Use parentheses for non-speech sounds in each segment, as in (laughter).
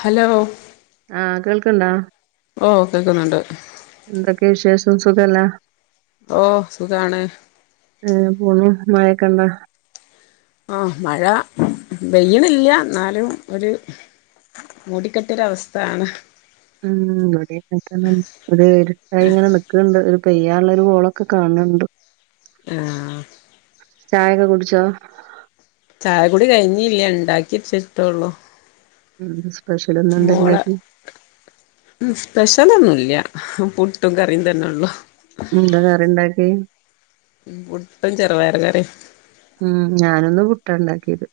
Hello. ആ കേൾക്കണ്ടാ? ഓ കേക്കുന്നുണ്ട്. എന്തൊക്കെ വിശേഷം സുഖല്ലേ? ഓ സുഖാണ്. പോണു മഴക്കെണ്ടോ. ആ മഴ പെയ്യണില്ല എന്നാലും ഒരു. മൂടിക്കെട്ടിയ ഒരവസ്ഥയാണ്. ഉം ഇവിടെയൊക്കെ അങ്ങനതന്നെണ് ഒരു ഇരുട്ടായി ഇങ്ങനെ നിക്കണണ്ട് ഒരു പെയ്യാനുള്ള ഒരു കോളൊക്കെ കാണണുണ്ട്. അ ആ. ചായൊക്കെ കുടിച്ചോ? ചായ കുടി കഴിഞ്ഞില്ല ഉണ്ടാക്കി വെച്ചിട്ടുള്ളൂ. എ സ്പെഷ്യല ഒന്നും എന്താണ്ടാക്കി? സ്പെഷ്യലൊന്നുല്ല പുട്ടും കറിയും തന്നെള്ളു. ന്താ കറി ഇണ്ടാക്കി? പുട്ടും ചെറവയറ് കറി. ഉം ഞാനിന്ന് പുട്ട ഉണ്ടാക്കിയത്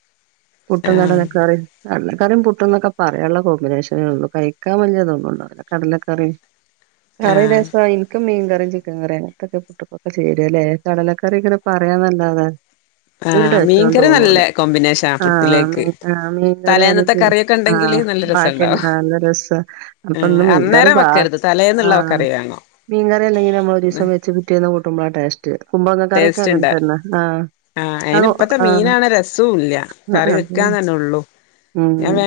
പുട്ടും ആ കടലക്കറിം. കടലക്കറിം പുട്ടന്നൊക്കെ പറയാനുള്ള കോമ്പിനേഷനേ ഉള്ളൂ കഴിക്കാൻ വലിയതൊന്നും ഉണ്ടാവില്ല. കടലക്കറി ആ ചിക്കൻ കറി. പുട്ടിക്കിക്കെ ചേരല്ലേ കടലക്കറി ഇങ്ങനെ പറയാൻന്നല്ലാതാ. ആ വല്യരൊ ടേസ്റ്റൊന്നും മീൻകറി നല്ല തോന്നൂല കോമ്പിനേഷനാ പുട്ടിലേക്ക് ആ മീൻ കറി അത് തലേന്നത്തെ ശെരി. കറിയൊക്കെ ഉണ്ടെങ്കില് ആഹ് നല്ല ബാക്കിണ്ട് രസണ്ടാവും നല്ലരസ അപ്പൊന്ന് മീകറി അന്നേരം ബാ വെക്കരുത് തലേന്നുള്ള ആഹ് കറി വാങ്ങും മീൻ കറി അല്ലെങ്കി നമ്മള ഒരു ദിവസ വെച്ച് പിറ്റേന്ന് കൂട്ടുമ്പോള ടേസ്റ്റ് ടേസ്റ്റ് കുമ്പളങ്ങകറിയൊക്കെങ്ങനെ ഉണ്ട് തന്നെ ആ. ആഹ് അയിന് ഇപ്പത്തെ മീനാണ് രസവും ഇല്ല കറി അത് വെക്കാന്നെള്ളു. ഉം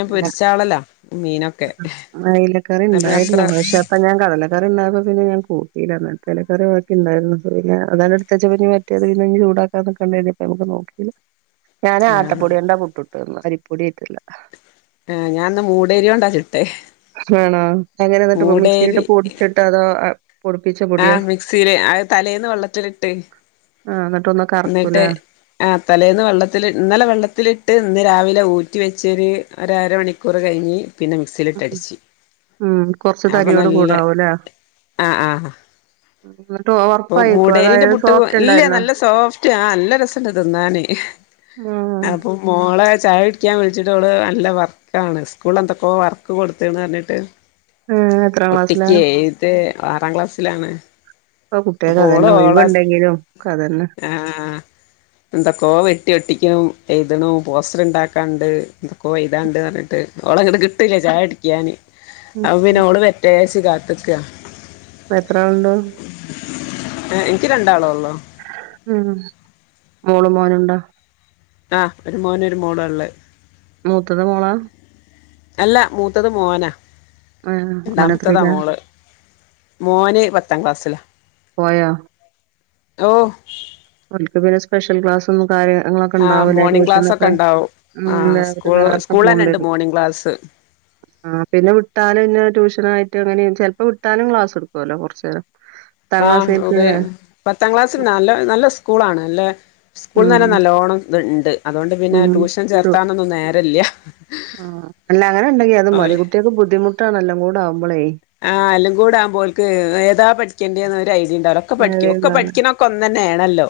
മീനൊക്കെ എന്നാ അയിലക്കറി പിന്നെ അത്ര ഉണ്ടായിരുന്നു പക്ഷെ അപ്പ ഞാൻ കടല ക്ക ഉണ്ടായപ്പോ പിന്നെ ഞാൻ കൂട്ടില്ല ഇന്നലത്തെ ഇലക്കറി ബാക്കി ഇണ്ടായിരുന്നു പിന്ന അതാണ് ഇടുത്തച്ച പിന്നെ. അത് പിന്നെ ചൂടാക്കാൻ നിക്കണ്ടേ രും. അയ്മക്ക് നോക്കീല ഞാന് ആഹ് ആട്ടപ്പൊടിയോണ്ടപുട്ട് ചുട്ടത് അരിപ്പൊടിയേയ്ട്ടല്ല. ആ ഞാൻന്ന് മൂടേരിയോണ്ടാ ചുട്ടേ. ആണോ എങ്ങനെന്നിട്ട് മിക്സിയിലിട്ട് മൂടേരി പൊടിച്ചിട്ട് അതോ പൊടിപ്പിച്ച- പൊടിയോ? ആഹ് മിക്സിയില് അത് തലേന്ന് വെള്ളത്തിലിട്ട്. ആ എന്നിട്ട് ഒന്ന് കറക്കൂലെ. ആ തലേന്ന് വെള്ളത്തി ഇന്നലെ വെള്ളത്തിലിട്ട് ഇന്ന് രാവിലെ ഊറ്റി വെച്ചൊരു അര മണിക്ക്- ക്കൂറ് കഴിഞ്ഞ് പിന്ന മി- സിലിട്ടടിച്ച് ഉം കൊറച്ച് അപ്പം തരിയോട് നല്ല കൂടാവൂല്ലേ? ആ ആ ന്നിട്ട് ഓവർ- ഇപ്പൊ മൂടേരിന്റെ പുട്ട് ഇല്ല നല്ല സോഫ്റ്റ് ആ നല്ല രസംണ്ട് തിന്നാന് മ്ആ അപ്പോ മോളെ ചായ കുടിക്കാൻ വിളിച്ചിട്ട് ഓള് നല്ല വർ കാണ് സ്കൂള് എന്തൊക്കൊ വർക്ക് കൊടുത്തൂന്ന് പറഞ്ഞിട്ട് ഏഹ് എത്രാം ക്ലാസ്സിലാ? ഒട്ടിക്കെ എയ്തെ ആറാം ക്ലാസ്സിലാണ് ഇപ്പൊ കുട്ടേക്ക് അപ്പോ അതെന്നെ ഒഴിവുണ്ടെങ്കിലും ഒക്കെ അതെന്നെ ആ എന്തൊക്കോ വെട്ടി ഒട്ടിക്കും എഴുതണു പോസ്റ്റർ ഇണ്ടാക്കാണ്ട് കൊറെ എയ്താണ്ട് പറഞ്ഞിട്ട് ഓളെ ഇങ്ങിടെ കിട്ടലില്ല ചായ കുടിക്കാന് ഉം അപൊ പിന്നെ ഓള് വരട്ടേച്ചിട്ട് കാത്ത്ക്കാ അപൊ എത്രാള്ണ്ട് ഏ ഇൻക്ക് രണ്ടാളൊള്ളു ഉം മോളും മോനുണ്ടോ ആഹ ഒരു മോനും ഒരു മോളാള്ളേ മൂത്തത് മോളാ അല്ല മൂത്തത് മോനാ ഏഹ് രണ്ടാമത്തതാ മോനെത്രയിലാ? മോള് മോന് പത്താം ക്ലാസ്സിലാ പോയോ ഓ (unintelligible) സ്പെഷ്യൽ ക്ലാസ്സൊന്നും കാര്യങ്ങളൊക്കെ ആഹ് ഉണ്ടാവില്ലേ മോർണിംഗ് ക്ലാസ് ട്യൂഷനൊക്കെ (unintelligible) സ്കൂളന്നെണ്ട് മോർണിംഗ് ക്ലാസ് ആ പിന്നെ വിട്ടാലും പിന്ന ട്യൂഷനാ യിട്ട് അങ്ങനെ ചെലപ്പോ വിട്ടാലും ക്ലാസ് എടുക്കുവല്ലോ കുറച്ചു നേരം (unintelligible) ആഹ് ഉപ പത്താം ക്ലാസ്സിൽ നല്ല നല്ല സ്കൂളാണ് നല്ല സ്കൂളിൽ ഉം തന്നെ നല്ലോണം ഇത് ണ്ട് അതുകൊണ്ട് പിന്നെ ഉം ട്യൂഷൻ തു ചേർത്താനൊന്നും നേരല്ല്യ ആഹ് അല്ല അങ്ങനെ ഇണ്ടെങ്കി അത് മതി കുട്ട്യക്ക് ബുദ്ധിമുട്ടാണ്ണെല്ലാം കൂടെ ആവുമ്പോളേ ആഹ് എല്ലാകൂടാമ്പോ ഓല്ക്ക്ഏതാ പഠിക്കണ്ടന്ന് ഒരു ഐഡിയണ്ടാവല്ലോ ഒക്കെ പഠിക്കും ഒക്കെ പഠിക്ക ക്കൊ ഒന്നന്നെയാണല്ലോ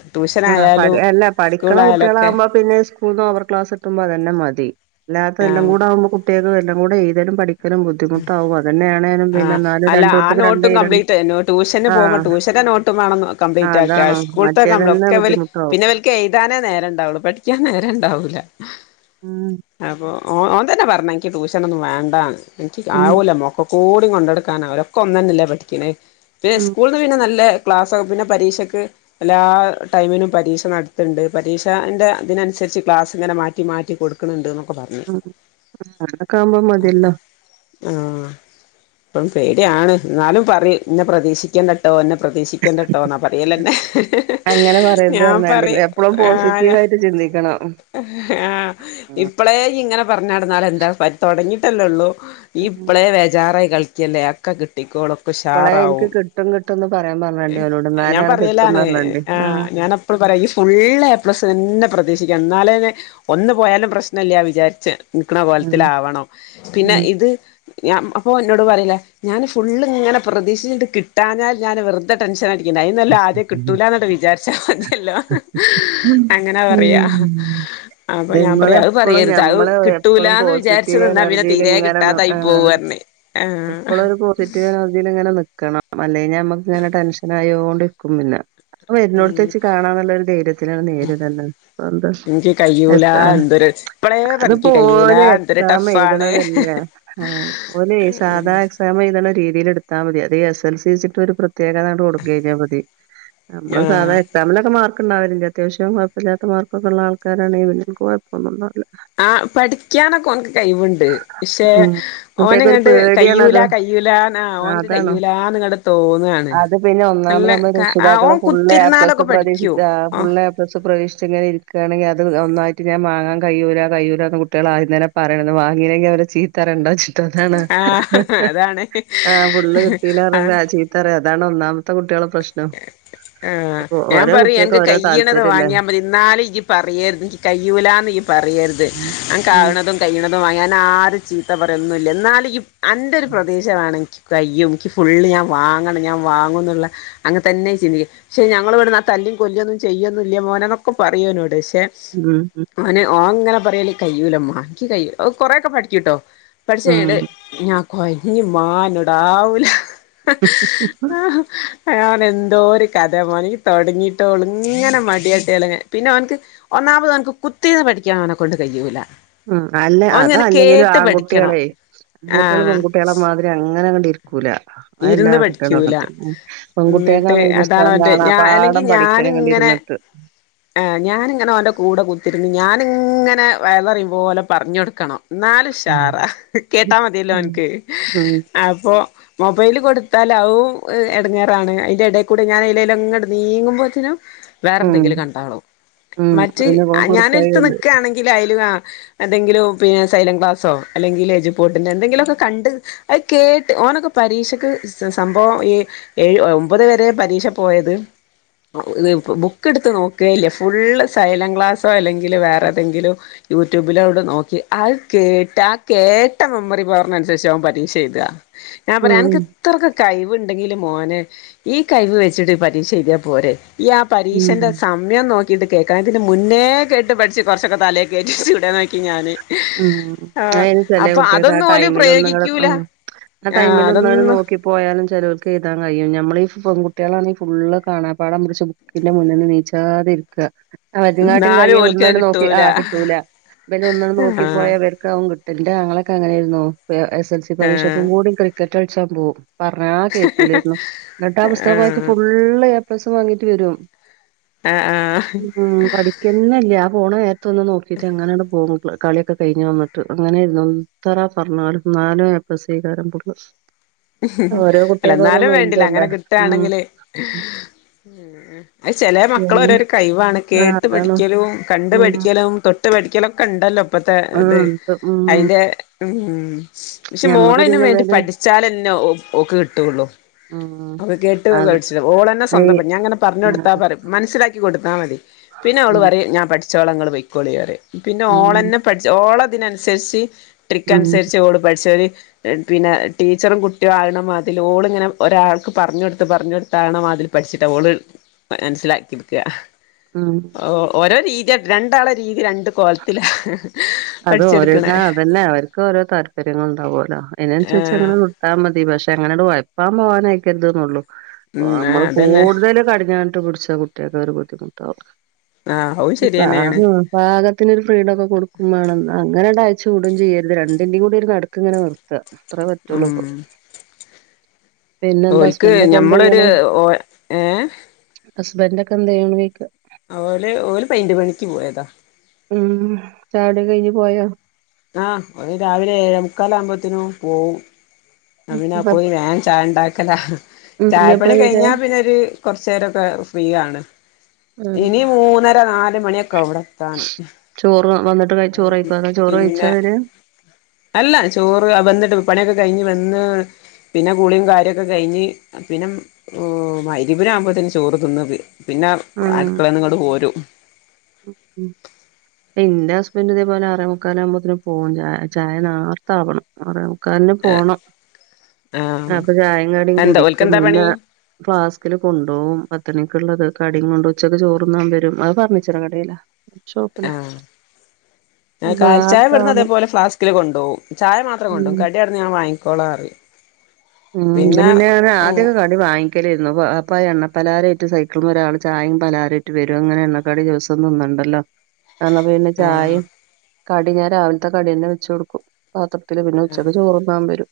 ആ പ അല്ല പഠിക്കണ കുട്ടികളാകുമ്പോ പിന്നെ സ്കൂള്ന്ന് ഓവർ ക്ലാസ്ട്ടുമ്പോ അതന്നെ മതി അല്ലാത്ത എല്ലാം ആഹ് കൂടെ ആമ്പോ കുട്ടികക് എല്ലാം കൂടെഴ്തലും പഠിക്കും ക്കലും ബുദ്ധിമുട്ടാവും അതന്നെയാണേലും പിന്നെ ആഹ് എന്നാലും അല്ല ആ രണ്ടുടത്തക്ക് രണ്ട നോട്ടും കംപ്ലീറ്റ് ട്യൂഷന് ആഹ പോകുമ്പോ ട്യൂഷന്റെ നോട്ടും വേണം കംപ്ലീറ്റ് ആ സ്കൂള്ത്തെ കംപ്ലീ ഒക്കെ ഇവല് ബുദ്ധിമുട്ടാവും പിന്നെ ക്കെ എ്താനേ നേരം ഉണ്ടാവുള്ളു പഠിക്കാൻ നേര ഇണ്ടാവൂല ആ അപ്പൊ ഓ ഓൻ തന്നെ പറഞ്ഞ എനിക്ക് ട്യൂഷനൊന്നും വേണ്ടാന്ന് എനിക്ക് ഉം ആവൂല മോക്ക കൂടി കൊണ്ടടുക്കാനാവൂല ഒക്ക ഒന്നല്ലേ പഠിക്കണ പിന്നെ ഉം സ്കൂൾ പിന്നെ നല്ല ക്ലാസാ പിന്നെ പരീക്ഷക്ക് എല്ലാ ടൈമിനും പരീക്ഷ നടത്തണ്ട് പരീക്ഷന്റെ അതിനനുസരിച്ച് ക്ലാസ് ഇങ്ങനെ മാറ്റി മാറ്റി കൊടുക്കും ക്കണ് ണ്ട്ന്നക്കെ പറഞ്ഞു (unintelligible) ക്കാമ്പോ മതിയല്ലോ ആ അപ്പം പേട്യാണ് എന്നാലും പറ ഇന്നെ പ്രതീക്ഷിക്കേണ്ട ട്ടോ എന്നെ പ്രതീക്ഷിക്കേണ്ടട്ടോ എന്നാ പറയലന്നെ ഞാൻ പറയ പ്ളും പോസിറ്റീവായിട്ട് ചിന്തിക്ക ക്കണം ഹ് ഹ ഇപ്പളെ ഇയ്യ് ഇങ്ങനെ പറഞ്ഞടന്നാലെന്താ പ തൊടങ്ങിട്ടല്ലേള്ളൂ ഈ ഇപ്പളേ വേജാറായി കളി ല്ലേ അക്ക കിട്ടിക്കോളും ഇപ്പളേ എനിക്ക് പുഷാറാവും കിട്ടും കിട്ടുംന്ന് പറയാൻ പറഞ്ഞാണ്ടി ഓനോട് ഞാൻ ഇന്നാലാണ് കിട്ടുംന്ന് പറയിലാണ് പറഞ്ഞാണ്ടി ആഹ് ഞാന പ്പോളും പറയും ഈ ഫുുള്ള് എ പ്ലസ് തന്നെ പ്രതീക്ഷിക്കണം എന്നാലേ ഒന്ന് പോയാലും പ്രശ്നല്ല വിചാരിച്ച് നിക്കണ ഉം പോലത്തിലാവണം പിന്നെ ഉം ഇത് ഞാൻ അപ്പൊ ഇന്നോട് പറീലെ ഞാന് ഫുള്ള്ങ്ങനെ പ്രതീക്ഷിഞ്ഞിട്ട് കിട്ടാഞ്ഞാൽ ഞാൻ വെറ്തെ ടെൻഷനടിക്കേണ്ടേ അയിനുന്നല്ലേ ആദ്യം കിട്ടൂലാന്നാണ്ട് വിചാരിച്ചാ മതിയല്ലോ അങ്ങനെ പറയാ അപ്പൊ ഞാൻ പറയാ അത് നമ്മളെപ്പളും പറയര്ത് അത് ഞമ്മള് കിട്ടൂലാന്ന് വിചാരിച്ച് നിന്നാ പിന്നെ തീരെ ലിങ്ങനെന്ന് കിട്ടാതായി പോവും ആഹ് പറഞ്ഞ് ആഹ് എപ്പളോര് പോസിറ്റീവ് എനർജീല്ങ്ങനെ നിക്കണം അല്ലേഞ്ഞാ ഞമ്മക്ക് ഇങ്ങനെ ടെൻഷനായൊണ്ട്ക്കും പിന്നെ അത് വര്നോട്ത്തെച്ച് കാണാന്ന്ള്ളോര് ധൈര്യത്തിലാണ്ട് നേരിണ്ടെന്നെ അതെന്താ എനിക്ക് കയ്യൂല എത്താ എന്തൊരു ഇപ്പളേ പറയും എനിക്ക് കയ്യൂല അത്പ്പോല് എന്തൊരു ടഫാണ് എക്സാമെഴ്ത്ണതല്ലേ ഹേ ഓലെ സാധാ എക്സ് പ്രേമം ഇുള്ള രീതിയിൽ എടുത്താൽ എക്സാമെഴ്ത്ണ രീതീല് ഇട്ത്താ മതി അത് എസ്എൽസേച്ചിട്ട് ഒര് പ്രത്യേകതാ കൊടുക്കഴിഞ്ഞാ മതി നമ്മള് സാധാ ആഹ് എക്സാമിലൊക്കെ മാർക്ക്ക്കണ്ടാവല്ല്ലേ അത്യാവശ്യം കൊഴപ്പല്ലാത്ത മാർക്കൊക്കെള്ള ആള്ക്കാരാണെ പിന്നെ കൊഴ പ്പോന്നുണ്ടാവൂലാ ആഹ് പഠിക്ക്യാനൊക്കെ ഓന്ക്ക് കഴിവ്ണ്ട് പക്ഷെ ഉം കുട്ടികക്കൊരു ഓന്ങ്ങെട്ട് കയ്യൂല പേടിയാണത് കയ്യൂലാ ആഹ് ആ, ഓന്ക്ക് അതാണ് കയ്യൂലാന്ന്ങ്ങെട്ട് തോന്നാണ് അത് പിന്നെ ഒന്നാമത് നല്ല നമ്മള് ക്കാ ആഹ് രക്ഷിതാക്കള് ഓൻ ഫുള്ള് എ പ്ലസ് കുത്തിര്ന്നാലൊക്കെ പഠിക്ക്യും പ്രതീക്ഷിച്ച് ആഹ് ഫുള്ള് എ പ്ലസ് പ്രതീക്ഷിച്ച്ങ്ങനെ ഇരിക്കാണെങ്കി അത് ഒന്നായിറ്റ് ഞാൻ മാങ്ങാൻ കയ്യൂല കയ്യൂലാന്ന് കുട്ട്യേള് ആദ്യം തന്നെ പറ്യാണ് ഇന്നാ വാങ്ങീലെങ്കി അവരെ ചീത്തറേണ്ടാച്ച് ത്തതാണ് ആഹ് അതാണ് ആഹ് ഫുള്ള് ആഹ് കിട്ടീലാറിമ്പോ ചീ ത്തറിം അതാണ് ഒന്നാമത്തെ കുട്ട്യേളെ പ്രശ്നം ആഹ് ഇപ്പൊ ഞാൻ ഓരോ പറിം കുട്ടികൾക്ക് അന്ക്ക് ഓരോ കയ്യ്ണത് താല്പര്യല്ലേ വാങ്യാ മതി ഇന്നാലും ഇയ്യ് പറയര്ത് ഇൻക്ക് കയ്യൂലാന്ന്യ്യ് പറയര്ത് ഉം ഉം അൻക്കാവ്ണതും കയ്യ്ണത് വാങ്ങ്യ അന്നാരും ചീത്ത പറയൊന്നുല്ല ഇന്നാലും ഇയ്യ് അന്റൊരു പ്രതീക്ഷ വേണെനിക്ക് കയ്യും ഇൻക്കി ഫുള്ള് ഞാൻ വാങ്ങണം ഞാൻ വാങ്ങുന്ന്ള്ളേ അങ്ങനെന്നെ ചിന്തി പക്ഷെ ഞങ്ങളിവ്ട്ന്നാ തല്ലും കൊല്ലൊന്നും ചെയ്യൊന്നും ഇല്ല്യ മോനെന്നൊക്കെ പറയു ഓനോട്‌ പക്ഷെ ഉംഉം ഓന് ഓൻങ്ങനെ പറയല് കയ്യൂലമ്മാ ഇൻക്കി കയ്യൂ ഓൻ കൊറെക്കെ പഠിക്ക്യുട്ടോ പഠിച്ച് കഴിഞ്ഞിട്ട് ഉം ഞാൻ കൊഴങ്ങിമ്മാ ഇനോടാവുല (unintelligible) ഞാൻ പറഞ്ഞ് എന്തോര് കഥെ മോനെ ഇയ്യ് തൊടങ്ങീട്ടോള്ളൂ ഇങ്ങനെ മടിട്ട്യാലെങ്ങനെ പിന്നൊന്ക്ക് ഒന്നാമത് ഓന്ക്ക് കുത്തീര്ന്ന് പഠിക്കാ ഓനെ കൊണ്ട് കയ്യൂല്ല ഉം അല്ല അതല്ലെങ്കിലും ആൺകുട്ട്യേളെ പെൺകുട്ട്യേള് ആഹ് പെൺകു ട്ട്യേളെ മാതിരി അങ്ങനെങ്ങട്ട് ഇരിക്കൂല അതെല്ലാ ഇരുന്ന് ആൺകുട്ട്യേളും പഠിക്കൂല അങ്ങനെതന്നെ ഇന്നിട്ട് പെൺകുട്ട്യേക്കാണെ ഈ അതാണ് ബുസ്തകം ഓന്റെ കാണാ ഞാ അല്ലെങ്കി പാഠം പഠിക്കണങ്ങട്ട് ഞാനിങ്ങനെ ഇര്ന്ന് ട്ട് ആഹ് ഞാനിങ്ങനെ ഓന്റ കൂടെ കുത്തിര്ന്ന് ഞാന്ങ്ങനെ വയളറിം പോലെ പറഞ്ഞോട്ക്കണം ഇന്നാല് ഉം ഉഷാറ കേട്ടാ മതിയല്ലോ ഓന്ക്ക് ഉം അപ്പൊ മൊബൈല് കൊടുത്താലവും എടങ്ങേറാണ് അയിന്റെടേക്കൂടെ ഞാനെയ്ലേലോങ്ങട് നീങ്ങുമ്പോത്തിനും ഉം വേറെന്തെങ്കിലും കണ്ടാളും ഉം മറ്റ് അതിന് ഓൻ ഞാനെര്ത്ത് കൊടുക്കായികണ്ട് നിക്കാണെങ്കിൽ അയ്ല് ആഹ് എന്തെങ്കിലും പിന്നെ സൈലം ക്ലാസോ അല്ലെങ്കിൽ എജു പോർട്ടിന്റെ എന്തെങ്കിലോക്കെ കണ്ട് അത് കേട്ട് ഓനൊക്കെ പരീക്ഷക്ക് സംഭവം ഈ ഏഴ് ഒമ്പത് വരെ പരീക്ഷ പോയത് ഇത് ബുക്ക്ട്ത്ത് നോക്കേല്ല ഫുള്ള് സൈലം ക്ലാസ്സോ അല്ലെങ്കിൽ വേറെതെങ്കിലും യൂട്യൂബിലോവ്ടെ നോക്കി അത് കേട്ടാ ആ കേട്ട മെമ്മറി പവറിനന്സരിച്ചാ അവൻ പരീക്ഷ എഴ്താ (inaudible) ഞാൻ പറ്യാ അനക്ക് ഇത്രക്ക് കഴിവ്ണ്ടെങ്കില് മോനെ ഈ കഴിവ് വെച്ചിട്ട് പരീക്ഷ എഴ്ത്യാ പോരെ ഉം പരീക്ഷന്റെ സമ യം നോക്കീട്ട് കേക്കാൻ ഇതിന് മുന്നേ കേട്ട് പഠിച്ച് കൊറച്ചൊക്കെ തലേകേറ്റിച്ചൂടെന്ന് ചോയിക്കും ഞാന് ഉം ആഹ് അതയിന് ചെലെ അപ്പൊ കുട്ട്യേക്ക് ആ അതൊന്നും ഓല് ടൈമിലൊന്ന്ങ്ങട് പ്രയോഗിക്കൂല ഉം ആ ആഹ് ടൈമിലൊന്നാണ്ട് അതൊന്നും നോക്കി പോയാലും ചേലോല്ക്ക് എഴ്താൻ കയ്യും ഞമ്മളീ പെൺ കുട്ട്യേളാണെ ഫുള്ള് കാണാപാടമ്മക്ക് ചോമ പിന്നെ മുന്നിന്നെണീച്ചാതെ ഇരിക്ക എന്നാലും (unintelligible) ഓൽക്കത് ഒന്നാണ് നോക്കി കിട്ടൂല ആഹ് കിട്ടൂല ഇബനും ഒന്നാണ് നോക്കി ആഹ് (unintelligible) എന്റാങ്ങളെ ക്കങ്ങനാരുന്നു എസ് എൽ സി പരീക്ഷ ആഹ് ഓടി ക്രിക്കറ്റ് കടിച്ചാൻ പോകും പറഞ്ഞാ കേക്കൂലാരുന്നു എന്നിട്ട് ആ പുസ്തകമായിട്ട് ആഹ് ഫുള്ള് എ പ്ലസ് വാങ്ങിട്ട് വരും ആഹ് ആഹ് ഉ പഠിക്കുന്നല്ല ആ പോണ നേരത്തൊന്ന് നോക്കിട്ട് അങ്ങനങ്ങട് പോവും പിള്ളേര് കളിയൊക്കെ കഴിഞ്ഞ് വന്നിട്ട് അങ്ങനെ ഇരുന്നു എത്ര പറഞ്ഞാലും നാല് ഏ പ്ലസേ (unintelligible) അല്ല എന്നാലും വേണ്ടില്ല മൈൻഡല്ലേ. അങ്ങനെ ഉം. കിട്ടുകാണെങ്കില് അയ് ചെലെ മക്കള എന്ന് ഓരോരോ കഴിവാണ് ആഹ് കേട്ട് അതാണ്. പഠിക്കലും കണ്ടു ഉം. പഠിക്കലും തൊട്ട് തൊട്ട് പഠിക്കലൊക്കെണ്ടല്ലോ ഇപ്പത്തെ ആഹ് ഇത് എന്ത് ഉം. അതിന്റെ ഉം പക്ഷെ ഞമ്മക്ക് മോളയിനും പിന്നെ വേണ്ടി ഇവല് പഠിച്ചാലെ ഓക്ക് കിട്ടുള്ളൂ ഉം കേട്ട് അത് പഠിച ഓളന്നെ സ്വന്തം ഏയ് ഞാങ്ങനെ പറഞ്ഞ കൊടുത്താ ആഹ് പറ മനസ്സിലാക്കി കൊടുത്താൽ മതി. പിന്നെ അവള് ഉം പറയും ഞാൻ പഠിച്ചോള ങ്ങള് പോയ്ക്കോളി പറയും. പിന്നെ ഉം ഓളന്നെ ഠിച ഓള തിന്അനുസരിച്ച് ട്രിക്ക് ഉം അനുസരിച്ച് ഓള് പഠിച്ചു പിന്നെ ടീച്ചറും കുട്ടി (unintelligible) അതിൽ ഓളിങ്ങനെ ഒരാൾക്ക് പറഞ്ഞ് കൊടുത്ത് പറഞ്ഞ് കൊടുത്താ ആക്ണ മതിരി പഠിച്ചിട്ടാ ഓള് മനസ്സിലാക്കിട്ക്കാ. ആഹ് ഓ ഓരോ രീതി രണ്ടാള രീതി രണ്ട്. കോലത്തിലാ അത് ഓരോ പഠിച്ചെടുക്കണേ ആ അതന്നെ അവർക്ക് ഓരോ താല്പര്യങ്ങൾ ഉണ്ടാവോലോ? അതിനനുസരിച്ച് ആഹ് അങ്ങനെ ഞ്ഞാ മതി പക്ഷെ എങ്ങനെട്ട് ഒഴ പ്പാൻ പോകാനായിക്കരുതെന്നു ള്ളു. ഉം നമ്മള് ആഹ് അതന്നെ കൂടുതൽ കടിഞ്ഞാ ടിച്ച കുട്ടിയൊക്കെ ഒരു ബുദ്ധിമുട്ടാവും. ആഹ് അതും ശരിയന്നെയാണ് ത്തിരു ഫ്രീഡം ഒക്കെ കൊടുക്കും വേണം. അങ്ങനെ അയച്ച് വിടും ചെയ്യരുത്. രണ്ടിന്റെറെയും കൂടി ഒരു നടക്കിങ്ങനെനിർ. ത അത്രേ പറ്റുള്ളുഇപ്പം. ഉം പിന്നെന്താ ഓൽക്ക് ഞമ്മളൊരു ഹസ്ബന്റൊക്കെന്തെയ്ണു. ഓ ഏ ഹസ്ബന്റൊക്കെ എൻന്തെയ് ണു ന്ന് യ്യ്ക്ക. ഓല് ഓല് പെയിന്റ് പണിക്ക് പോയതാ. ഉം ചായകുടീം കഴിഞ്ഞ് പോയോ? ആഹഓര് രാവിലെ ഏഴേമുക്കാല് ആകുമ്പോത്തിന് പോകും. അങ്ങനെ ഉം അപ് പോയി വേഗം ചായ ണ്ടാക്കല ഉം ഇഞ്ഞ് ചായപ്പണി എപ്പളാ വരാ? കഴിഞ്ഞാ പിന്നൊര്. കൊറച്ച് നേരൊക്കെ ഫ്രീയാണ്. ഉം ഇനി മൂന്നര നാല് മണിയൊക്കെ ആവുംവിടെത്താൻ. ചോറ് വന്നിട്ട് ക ചോറ് കഴിക്കുവന്നാ അ ചോറ് പിന്നെ കഴിച്ചാവര്. അല്ല ചോറ് വന്നിട്ട് പണിയൊക്കെ കഴിഞ്ഞ് വന്ന്. പിന്നെ കുളിയും കാര്യൊക്കെ കഴിഞ്ഞ് പിന്നെ മഗ്‌രിബ് ആവുമ്പോത്തിന്ന് ചോറ് തിന്നത്. പിന്നെ ഉം അടുക്കളേന്നിങ്ങോട്ട് പോരും. ഉം ഇന്റെ ഹസ്ബന്റ് ഇതേപോലെ അറേ മുക്കാല് ആകുമ്പോത്തിന് പോവും. ചായ ചായ നാർത്തവണം. ആറെ മുക്കാലിന് പോണം ആഹ് അപ്പൊ ചായേം, കടിം എന്താ ഓൽക്കെന്താ പണി കുടിക്കുംപിന്നാ ഫ്ലാസ്കില് കൊണ്ടോവും പത്തണിക്ക്ഉള്ളത്. കടിം, കൊണ്ടോ വും ഉച്ചക്ക് ചോറ്തിന്നാൻ വരും. അത് ഫർണിച്ചറ് കടേലാ ഷോപ്പ്ലാ കാൽ ചായ ഇവടുന്ന് അതേപോലെ ഫ്ലാസ്ക്കില് കൊണ്ടോവും ചായ മാത്രം കൊണ്ടോകും. ഉം കടി അവിടുന്ന് ഞാൻ വങ്ങിക്കോളാ അറിം ഉം ഇത് പിന്നെ ഉം ആദ്യക്കെ കടി വാങ്ങിക്കലിരുന്നു അപ്പ എണ്ണ പലാ രായിട്ട് സൈക്കിള്മ്മേ ഒരാൾ ചായയും പലാരായിട്ട് വരും. അങ്ങനെ എണ്ണ ക്കടി ദിവസോം തിന്നണ്ടല്ലോ. അന്നാ പിന്നെ ആഹ് ചായെയും, കടി ഞാൻ രാവിലത്തെ കടിന്നെ വെച്ച് കൊടുക്കും. പാത്രത്തില് പിന്നെ ആഹ് ഉച്ചക്ക് ചോറുണ്ണാൻ വരും.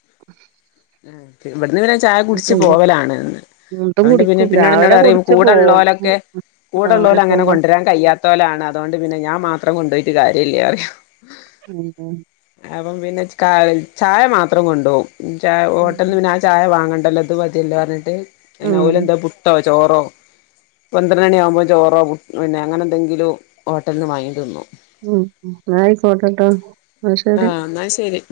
ഇവിടുന്ന് പിന്ന ചായ കുടിച്ച് കൊണ്ടോവും പോവലാണ്. ന്നും ഇതും അതുകൊണ്ട് പിന്നെ കുടിക്കും പിന്നീടെ രാവിലെ ന്നോട് പറിം കുടിച്ച് പോവും ഉം കൂടെഉള്ളോലക്കെ ആ കൂടെല്ലോ ല് അങ്ങനെ പോകുമ്പോ കൊണ്ടുവരാൻ കയ്യാത്തോലാണ് അതുകൊണ്ട് പിന്നെ ഞാൻ മാത്രം കൊണ്ടു പോയിട്ട് കാര്യല്ല പറയും ഉം അപ്പം പിന്നെ ക ചായ മാത്രം കൊണ്ടോവും ചാ ഉം ഹോട്ടല് ചായ വാങ്ങണ്ടല്ലോ ഇത് മതിയല്ലോ പറഞ്ഞിട്ട്. ഉം ഓലെന്തോ പുട്ടോ, ചോറോ പന്ത്ര മണി ആകുമ്പോ ചോറോ പു അങ്ങനെ എന്തെങ്കിലും ഹോട്ടലി നിന്ന് വാങ്ങിതിന്നു. ഉം എന്നാ ആയിക്കോട്ടെട്ടോ ആ ശരി. ആഹ് എന്നാ ശരി